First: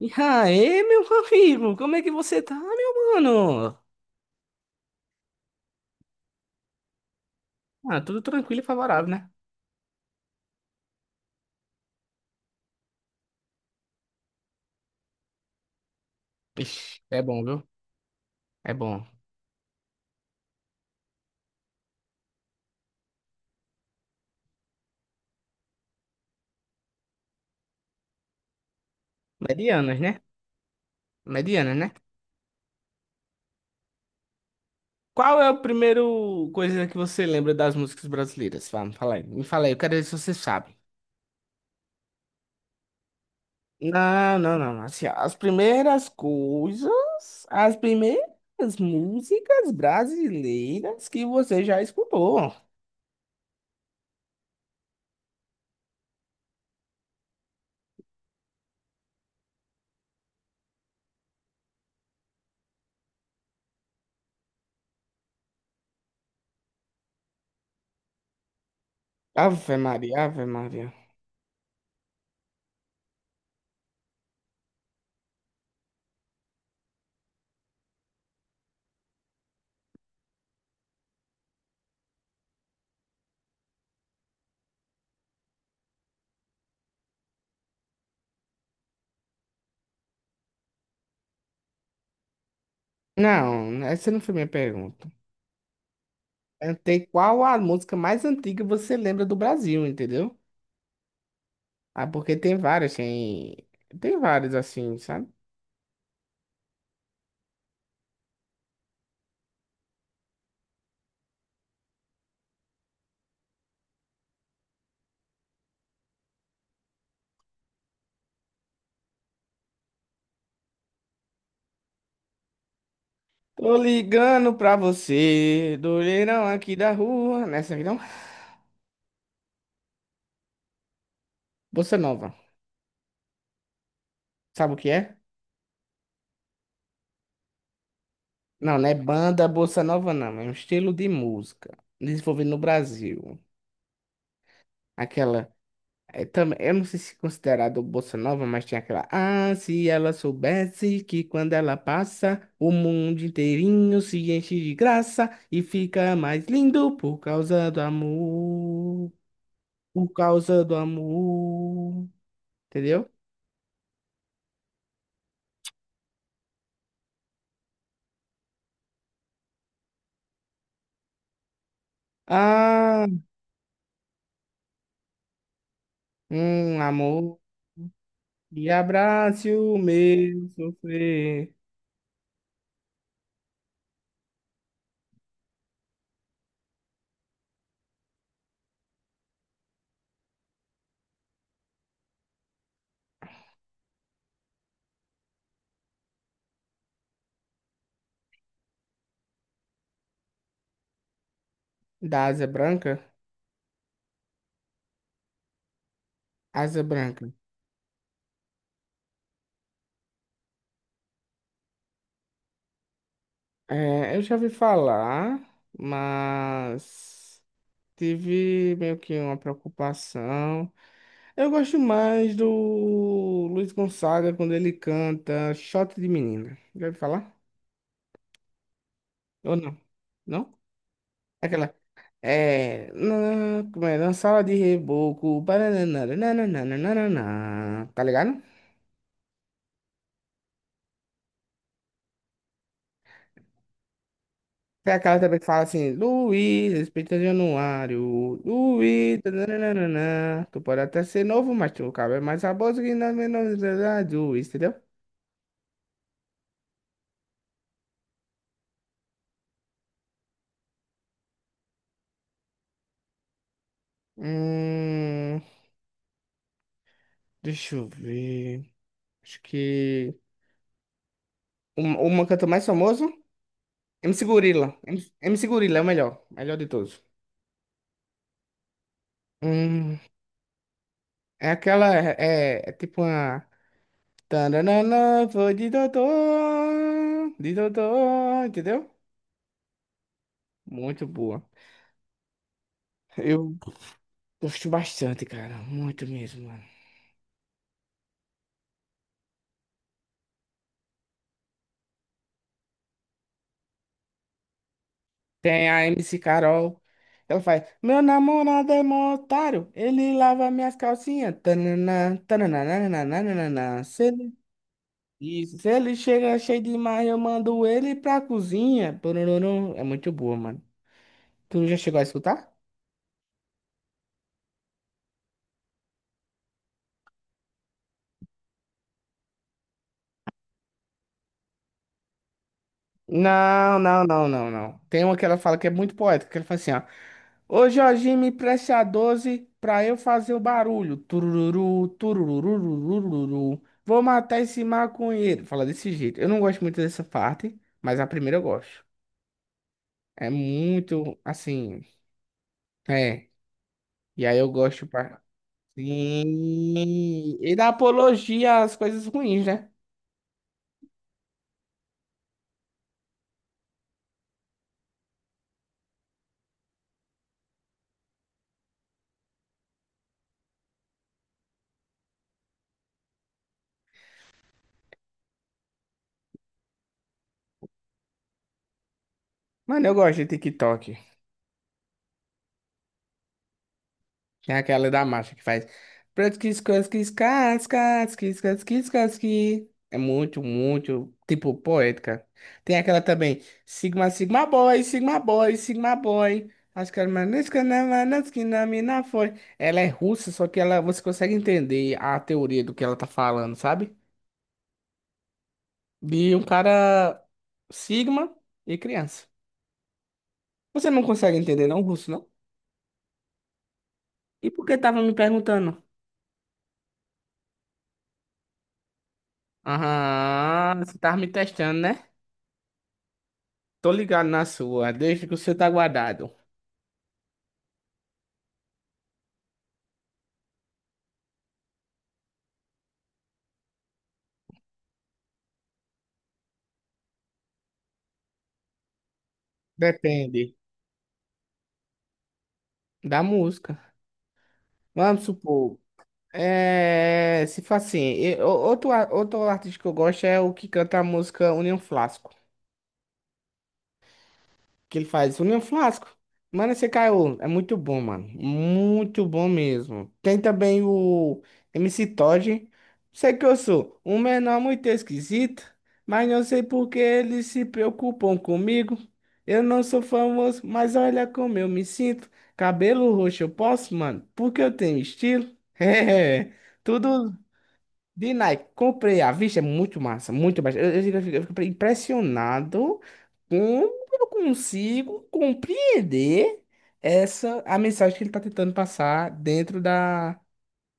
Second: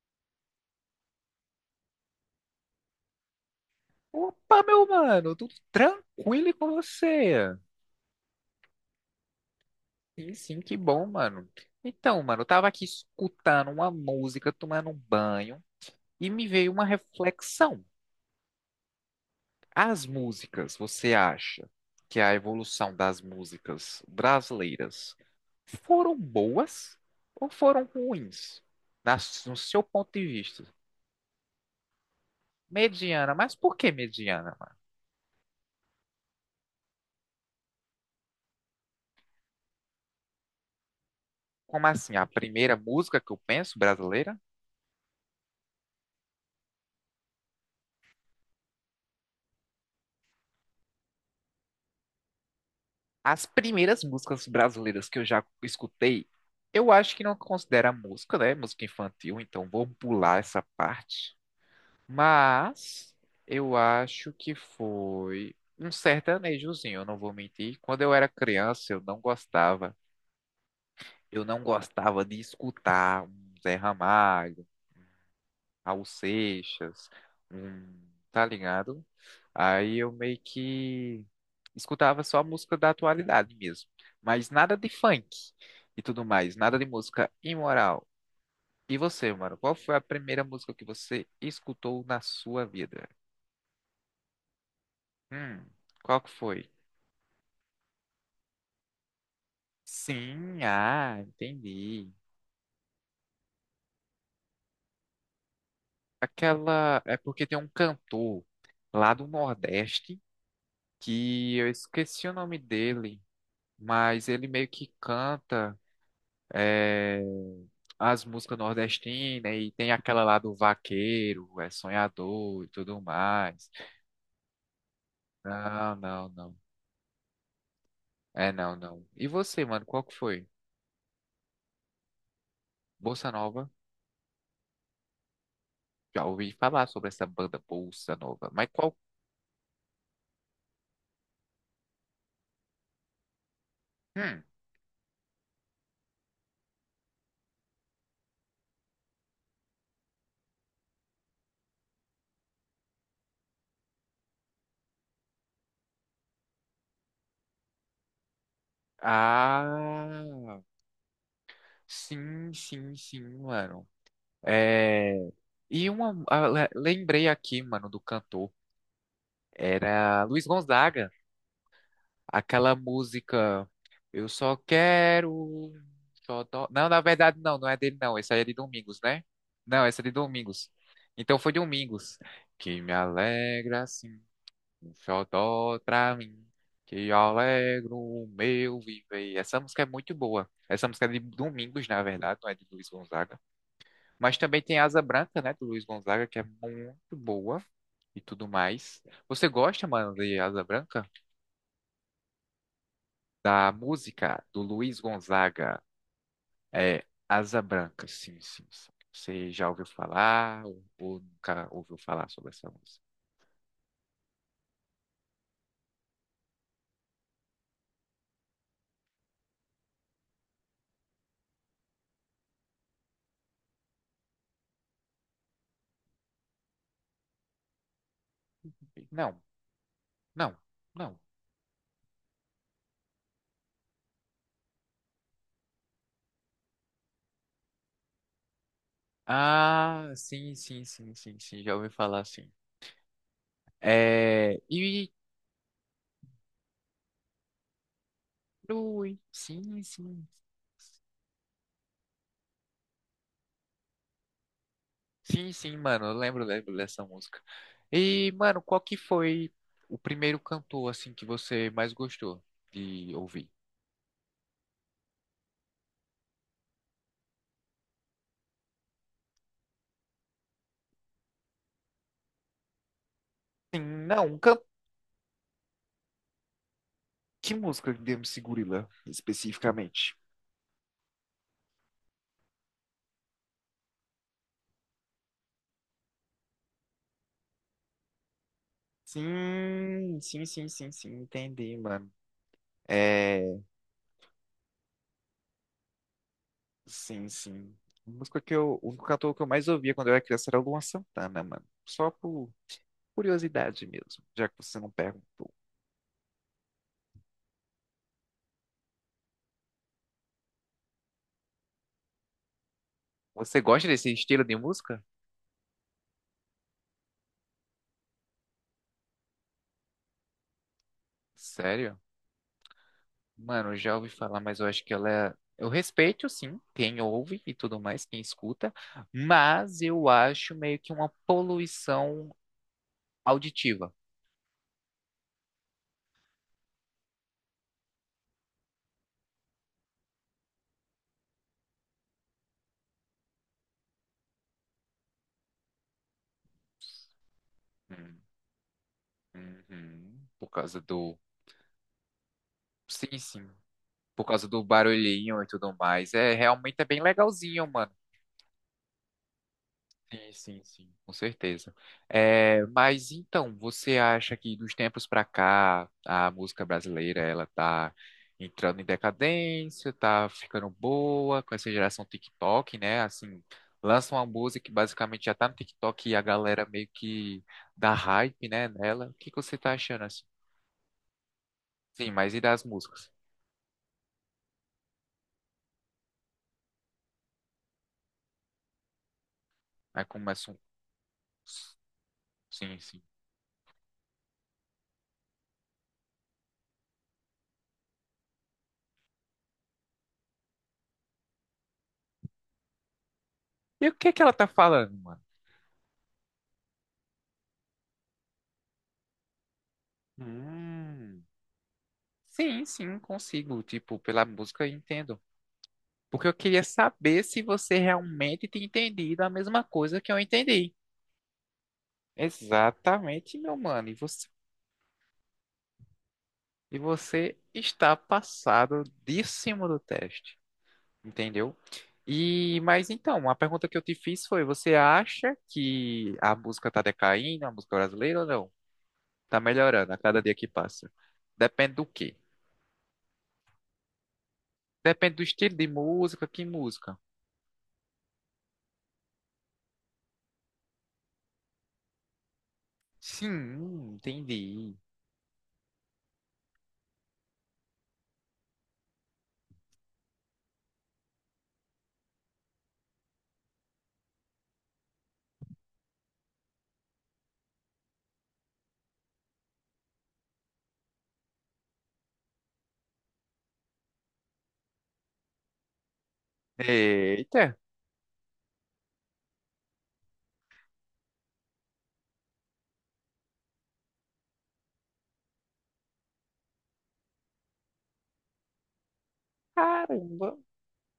E aí, meu amigo, como é que você tá, meu mano? Opa, meu mano, tudo tranquilo e com você? Ah, tudo tranquilo e favorável, né? Sim, sim, que bom, mano. Então, mano, eu tava aqui escutando uma música, tomando um banho, e me veio uma Ixi, é bom, viu? reflexão. É bom. As músicas, você acha que a evolução das músicas brasileiras foram boas ou foram ruins? Na, no seu Medianas, ponto né? de vista. Medianas, né? Mediana, mas por que mediana, mano? Qual é a primeira coisa que você lembra das músicas brasileiras? Vamos, fala aí. Me fala aí, eu quero ver se você sabe. Como assim? A primeira música que eu penso brasileira? Não, não, não. Assim, ó, as primeiras coisas, as primeiras músicas brasileiras que você já escutou. As primeiras músicas brasileiras que eu já escutei, eu acho que não considera música, né? Música infantil, então vamos pular essa parte. Mas eu acho que foi um sertanejozinho, eu não vou mentir. Quando eu era criança, eu não Ave gostava. Maria, Ave Maria. Eu não gostava de escutar um Zé Ramalho, Raul Seixas, um, tá ligado? Aí eu meio que escutava só música da atualidade mesmo, mas nada de funk e tudo mais, nada de música imoral. E você, mano, qual foi a primeira música que você escutou na sua vida? Não, essa não foi minha pergunta. Hum, qual que foi? Perguntei qual a música mais antiga você lembra do Brasil, entendeu? Sim, ah, Ah, entendi. porque tem várias, tem várias assim, sabe? Aquela é porque tem um cantor lá do Nordeste que eu esqueci o nome dele, mas ele meio que canta é, as músicas nordestinas e tem aquela lá do vaqueiro, é sonhador e tudo mais. Tô ligando pra você, Não, do não, leirão não. aqui da rua. Nessa aqui não? É, não, não. E você, mano, qual que foi? Bossa Nova. Bossa Nova? Sabe o que é? Já ouvi falar sobre essa banda Bossa Nova, mas Não, não é qual? banda Bossa Nova, não. É um estilo de música desenvolvido no Brasil. Hum. Aquela. É, eu não sei se é considerado bossa nova, mas tinha aquela. Ah, se ela soubesse que quando ela passa, o mundo inteirinho se enche de graça e fica mais lindo por causa do amor. Por Ah, causa do amor. sim, sim, Entendeu? sim, mano. É... E lembrei aqui, mano, do cantor. Era Luiz Gonzaga. Aquela Ah, música Eu só quero. Só um Não, na verdade, amor não, não é dele, não. Essa aí é de e Domingos, né? abrace o Não, essa é de meu Domingos. Então foi sofrer. Domingos. Que me alegra assim, um xodó pra mim. Que alegro o meu viver. Essa música é muito boa. Essa música é de Domingos, na verdade, não é de Luiz Gonzaga. Mas também tem Asa Branca, né, do Luiz Gonzaga, que é muito boa e tudo mais. Você gosta, mano, de Asa Branca, Da Asa Branca? da música do Luiz Gonzaga? Asa É Branca. Asa Branca. Sim, sim, sim. Você já ouviu falar ou nunca ouviu falar sobre essa música? É, eu já ouvi falar, mas. Tive meio que uma preocupação. Eu gosto mais do Luiz Gonzaga quando ele canta Shot de Menina. Já ouviu falar? Não, Ou não? não, Não? não. Aquela. É. Na, como é? Na sala de reboco. Baranana, nananana, tá ligado? Ah, sim, sim, sim, sim, sim, já ouvi falar, sim. É, Tem e, aquela também que fala assim: Luiz, respeita Januário. ui, Luiz. sim, sim, Nananana, tu pode até ser novo, mas tu cabe mais a bosta que na menor idade, Luiz, entendeu? sim, sim, mano, eu lembro, dessa música. E, mano, qual que foi o primeiro cantor, assim, que você mais gostou de ouvir? Hum. Deixa eu ver. Acho que. Um, uma cantor mais famoso? Sim, não, MC Gorilla. MC Gorilla é o melhor. Melhor de todos. que música de MC Gorilla, Hum, especificamente? é aquela. É tipo uma. Tananana, vou de doutor. De doutor, entendeu? Sim, sim, sim, sim, Muito sim, boa. entendi, mano. Eu É, gosto bastante, cara. Muito mesmo, mano. sim, sim. A música que eu, O único cantor que eu mais ouvia quando eu era criança era o Luan Santana, mano. Só por curiosidade mesmo, já que você não perguntou. Tem a MC Carol. Ela faz. Meu namorado é mó otário. Ele lava minhas calcinhas. Tananã, tananã, nananã, Você nananã. gosta desse estilo de música? Isso. Se ele chega cheio demais, eu mando ele pra cozinha. Pororom. É muito boa, mano. Tu já chegou Sério? a escutar? Mano, eu já ouvi falar, mas eu acho que eu respeito, sim, quem ouve e tudo mais, quem escuta, mas eu acho meio que uma poluição Não, auditiva. não, não, não, não. Tem uma que ela fala que é muito poética, que ela fala assim, ó. Ô Jorginho, me preste a 12 pra eu fazer o barulho. Turururu, tururururururu. Vou matar esse maconheiro. Fala desse jeito. Eu não gosto muito dessa parte, mas a Hum. primeira eu gosto. Uhum. É Por causa do. muito, assim, Sim, é. sim. Por E aí causa eu do gosto, barulhinho e tudo mais. É, realmente é bem sim. E legalzinho, dá mano. apologia às coisas ruins, né? Sim, sim, sim. Com certeza. É, mas então, você acha que dos tempos pra cá, a música brasileira, ela tá entrando em decadência, tá ficando boa com essa geração TikTok, né? Assim, lança uma música que basicamente já tá no TikTok e a galera meio que dá hype, né, nela. O que que você tá Mano, eu achando gosto assim? de TikTok. Sim, mas e das músicas? Tem aquela da marcha que faz. Pratkis, kaskis, kaskis, kis, kaskis, kaski. É Aí muito, começa. muito, tipo, poética. Tem Sim, aquela sim. também. Sigma, Sigma Boy, Sigma Boy, Sigma Boy. Acho que era Manesca, na mina foi. Ela é russa, só que ela, você consegue entender a teoria do que ela tá falando, E sabe? o que é que ela tá falando, mano? De um cara Sigma e criança. Você não Hum. consegue entender, não, russo, não? Sim, sim, consigo. Tipo, pela E por música eu que tava me entendo. perguntando? Porque eu queria saber se você realmente tinha entendido a mesma coisa que eu entendi. Aham, você tava me testando, né? Exatamente, meu mano. Tô E ligado você, na sua, desde que você tá guardado. e você está passado de cima do teste, entendeu? E, mas então, a pergunta que eu te fiz foi: você acha que a música tá decaindo, a música brasileira ou não? Tá melhorando a cada dia que Depende passa. Depende do quê? da música. Depende do Vamos estilo de supor, música, que música? Se faz assim, outro, outro artista que eu gosto é o que canta a música União Flasco. Sim, entendi. Que ele faz? União Flasco. Mano, esse caiu. É muito bom, mano. Muito bom mesmo. Tem também o MC Todd. Sei que eu sou um menor muito esquisito, mas não sei por que eles se preocupam comigo. Eu não sou famoso, mas olha como eu me sinto. Cabelo roxo eu posso, mano, porque eu tenho estilo. É, tudo Eita, de Nike, comprei à vista, é muito massa, muito massa. Fico- eu fico impressionado como eu consigo compreender essa a mensagem que ele está tentando passar dentro caramba. da,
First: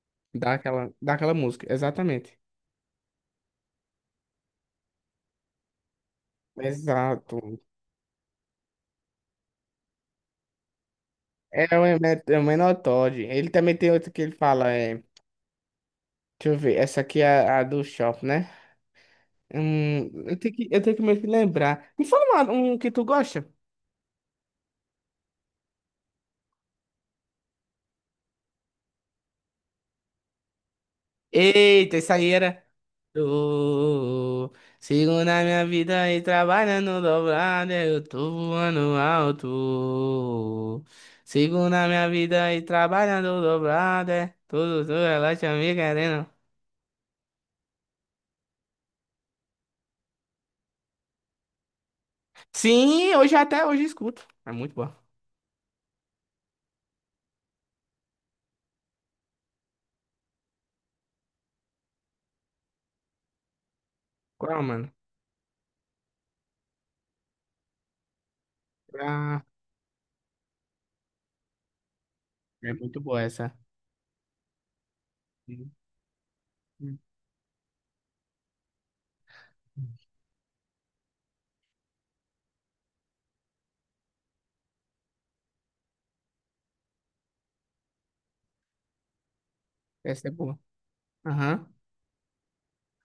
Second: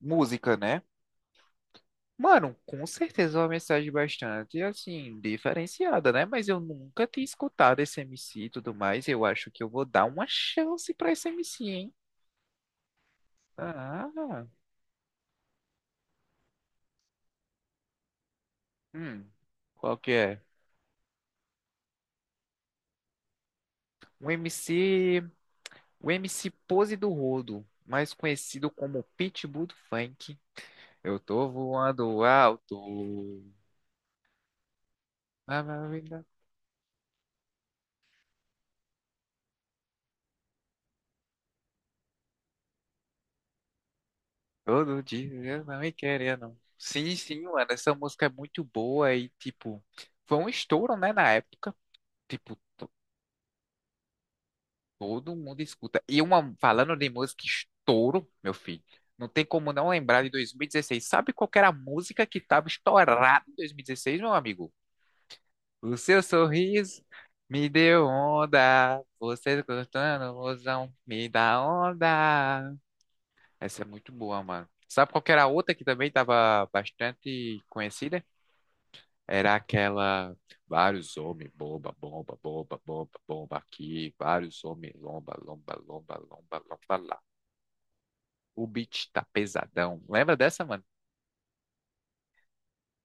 Música, né? Daquela música. Exatamente. Mano, com certeza é uma mensagem bastante, assim, diferenciada, né? Mas eu nunca tinha Exato. escutado esse MC e tudo mais. Eu acho que eu vou dar uma chance pra esse MC, É o hein? É o Menor Todd. Ele também tem Ah, outro que ele fala, é, deixa eu ver, essa aqui é a do Shop, né? hum, qual que é? Eu tenho que meio que lembrar. Me fala um que tu gosta. O MC, o MC Pose do Rodo, mais conhecido como Pitbull do Funk. Eu tô Eita, isso voando aí era. alto. Tô, sigo na minha vida e trabalhando dobrado, eu tô voando alto. Sigo na minha vida e trabalhando dobrado, é tudo, tudo, Todo ela te dia eu me não me querendo. querendo. Sim, sim, mano. Essa música é muito boa e, tipo, foi um estouro, né, na época. Tipo, Sim, hoje até hoje escuto. É muito boa. todo mundo escuta. E uma, falando de música, estouro, meu filho. Não tem como não lembrar de 2016. Sabe qual que era a música que tava estourada em 2016, meu Qual, amigo? mano? O seu sorriso me deu onda. Ah, Você cantando, mozão, me dá é onda. muito boa essa. Essa é muito boa, mano. Sabe qual que era a outra que também tava bastante conhecida? Era aquela vários homens, bomba, bomba, bomba, bomba, bomba aqui, vários homens, lomba, lomba, lomba, lomba, lomba lá. O beat tá pesadão. Essa é Lembra boa. dessa, mano? Aham.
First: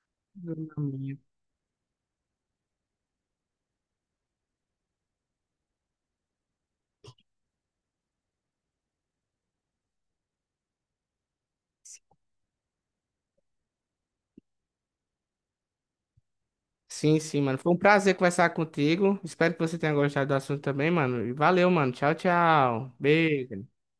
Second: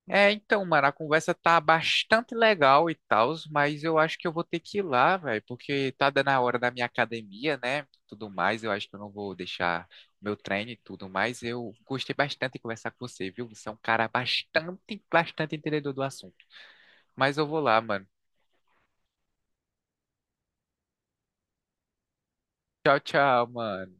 É, então, mano, a conversa tá bastante legal e tal, mas eu acho que eu vou ter que ir lá, velho, porque tá dando a hora da minha academia, né? Tudo mais, eu acho que eu não vou deixar meu treino e tudo mais. Eu gostei bastante de conversar com você, viu? Você é um cara bastante, bastante entendedor do assunto. Sim, Mas sim, eu mano. vou Foi um lá, mano. prazer conversar contigo. Espero que você tenha gostado do assunto também, mano. E valeu, mano. Tchau, tchau. Tchau, tchau, Beijo. mano.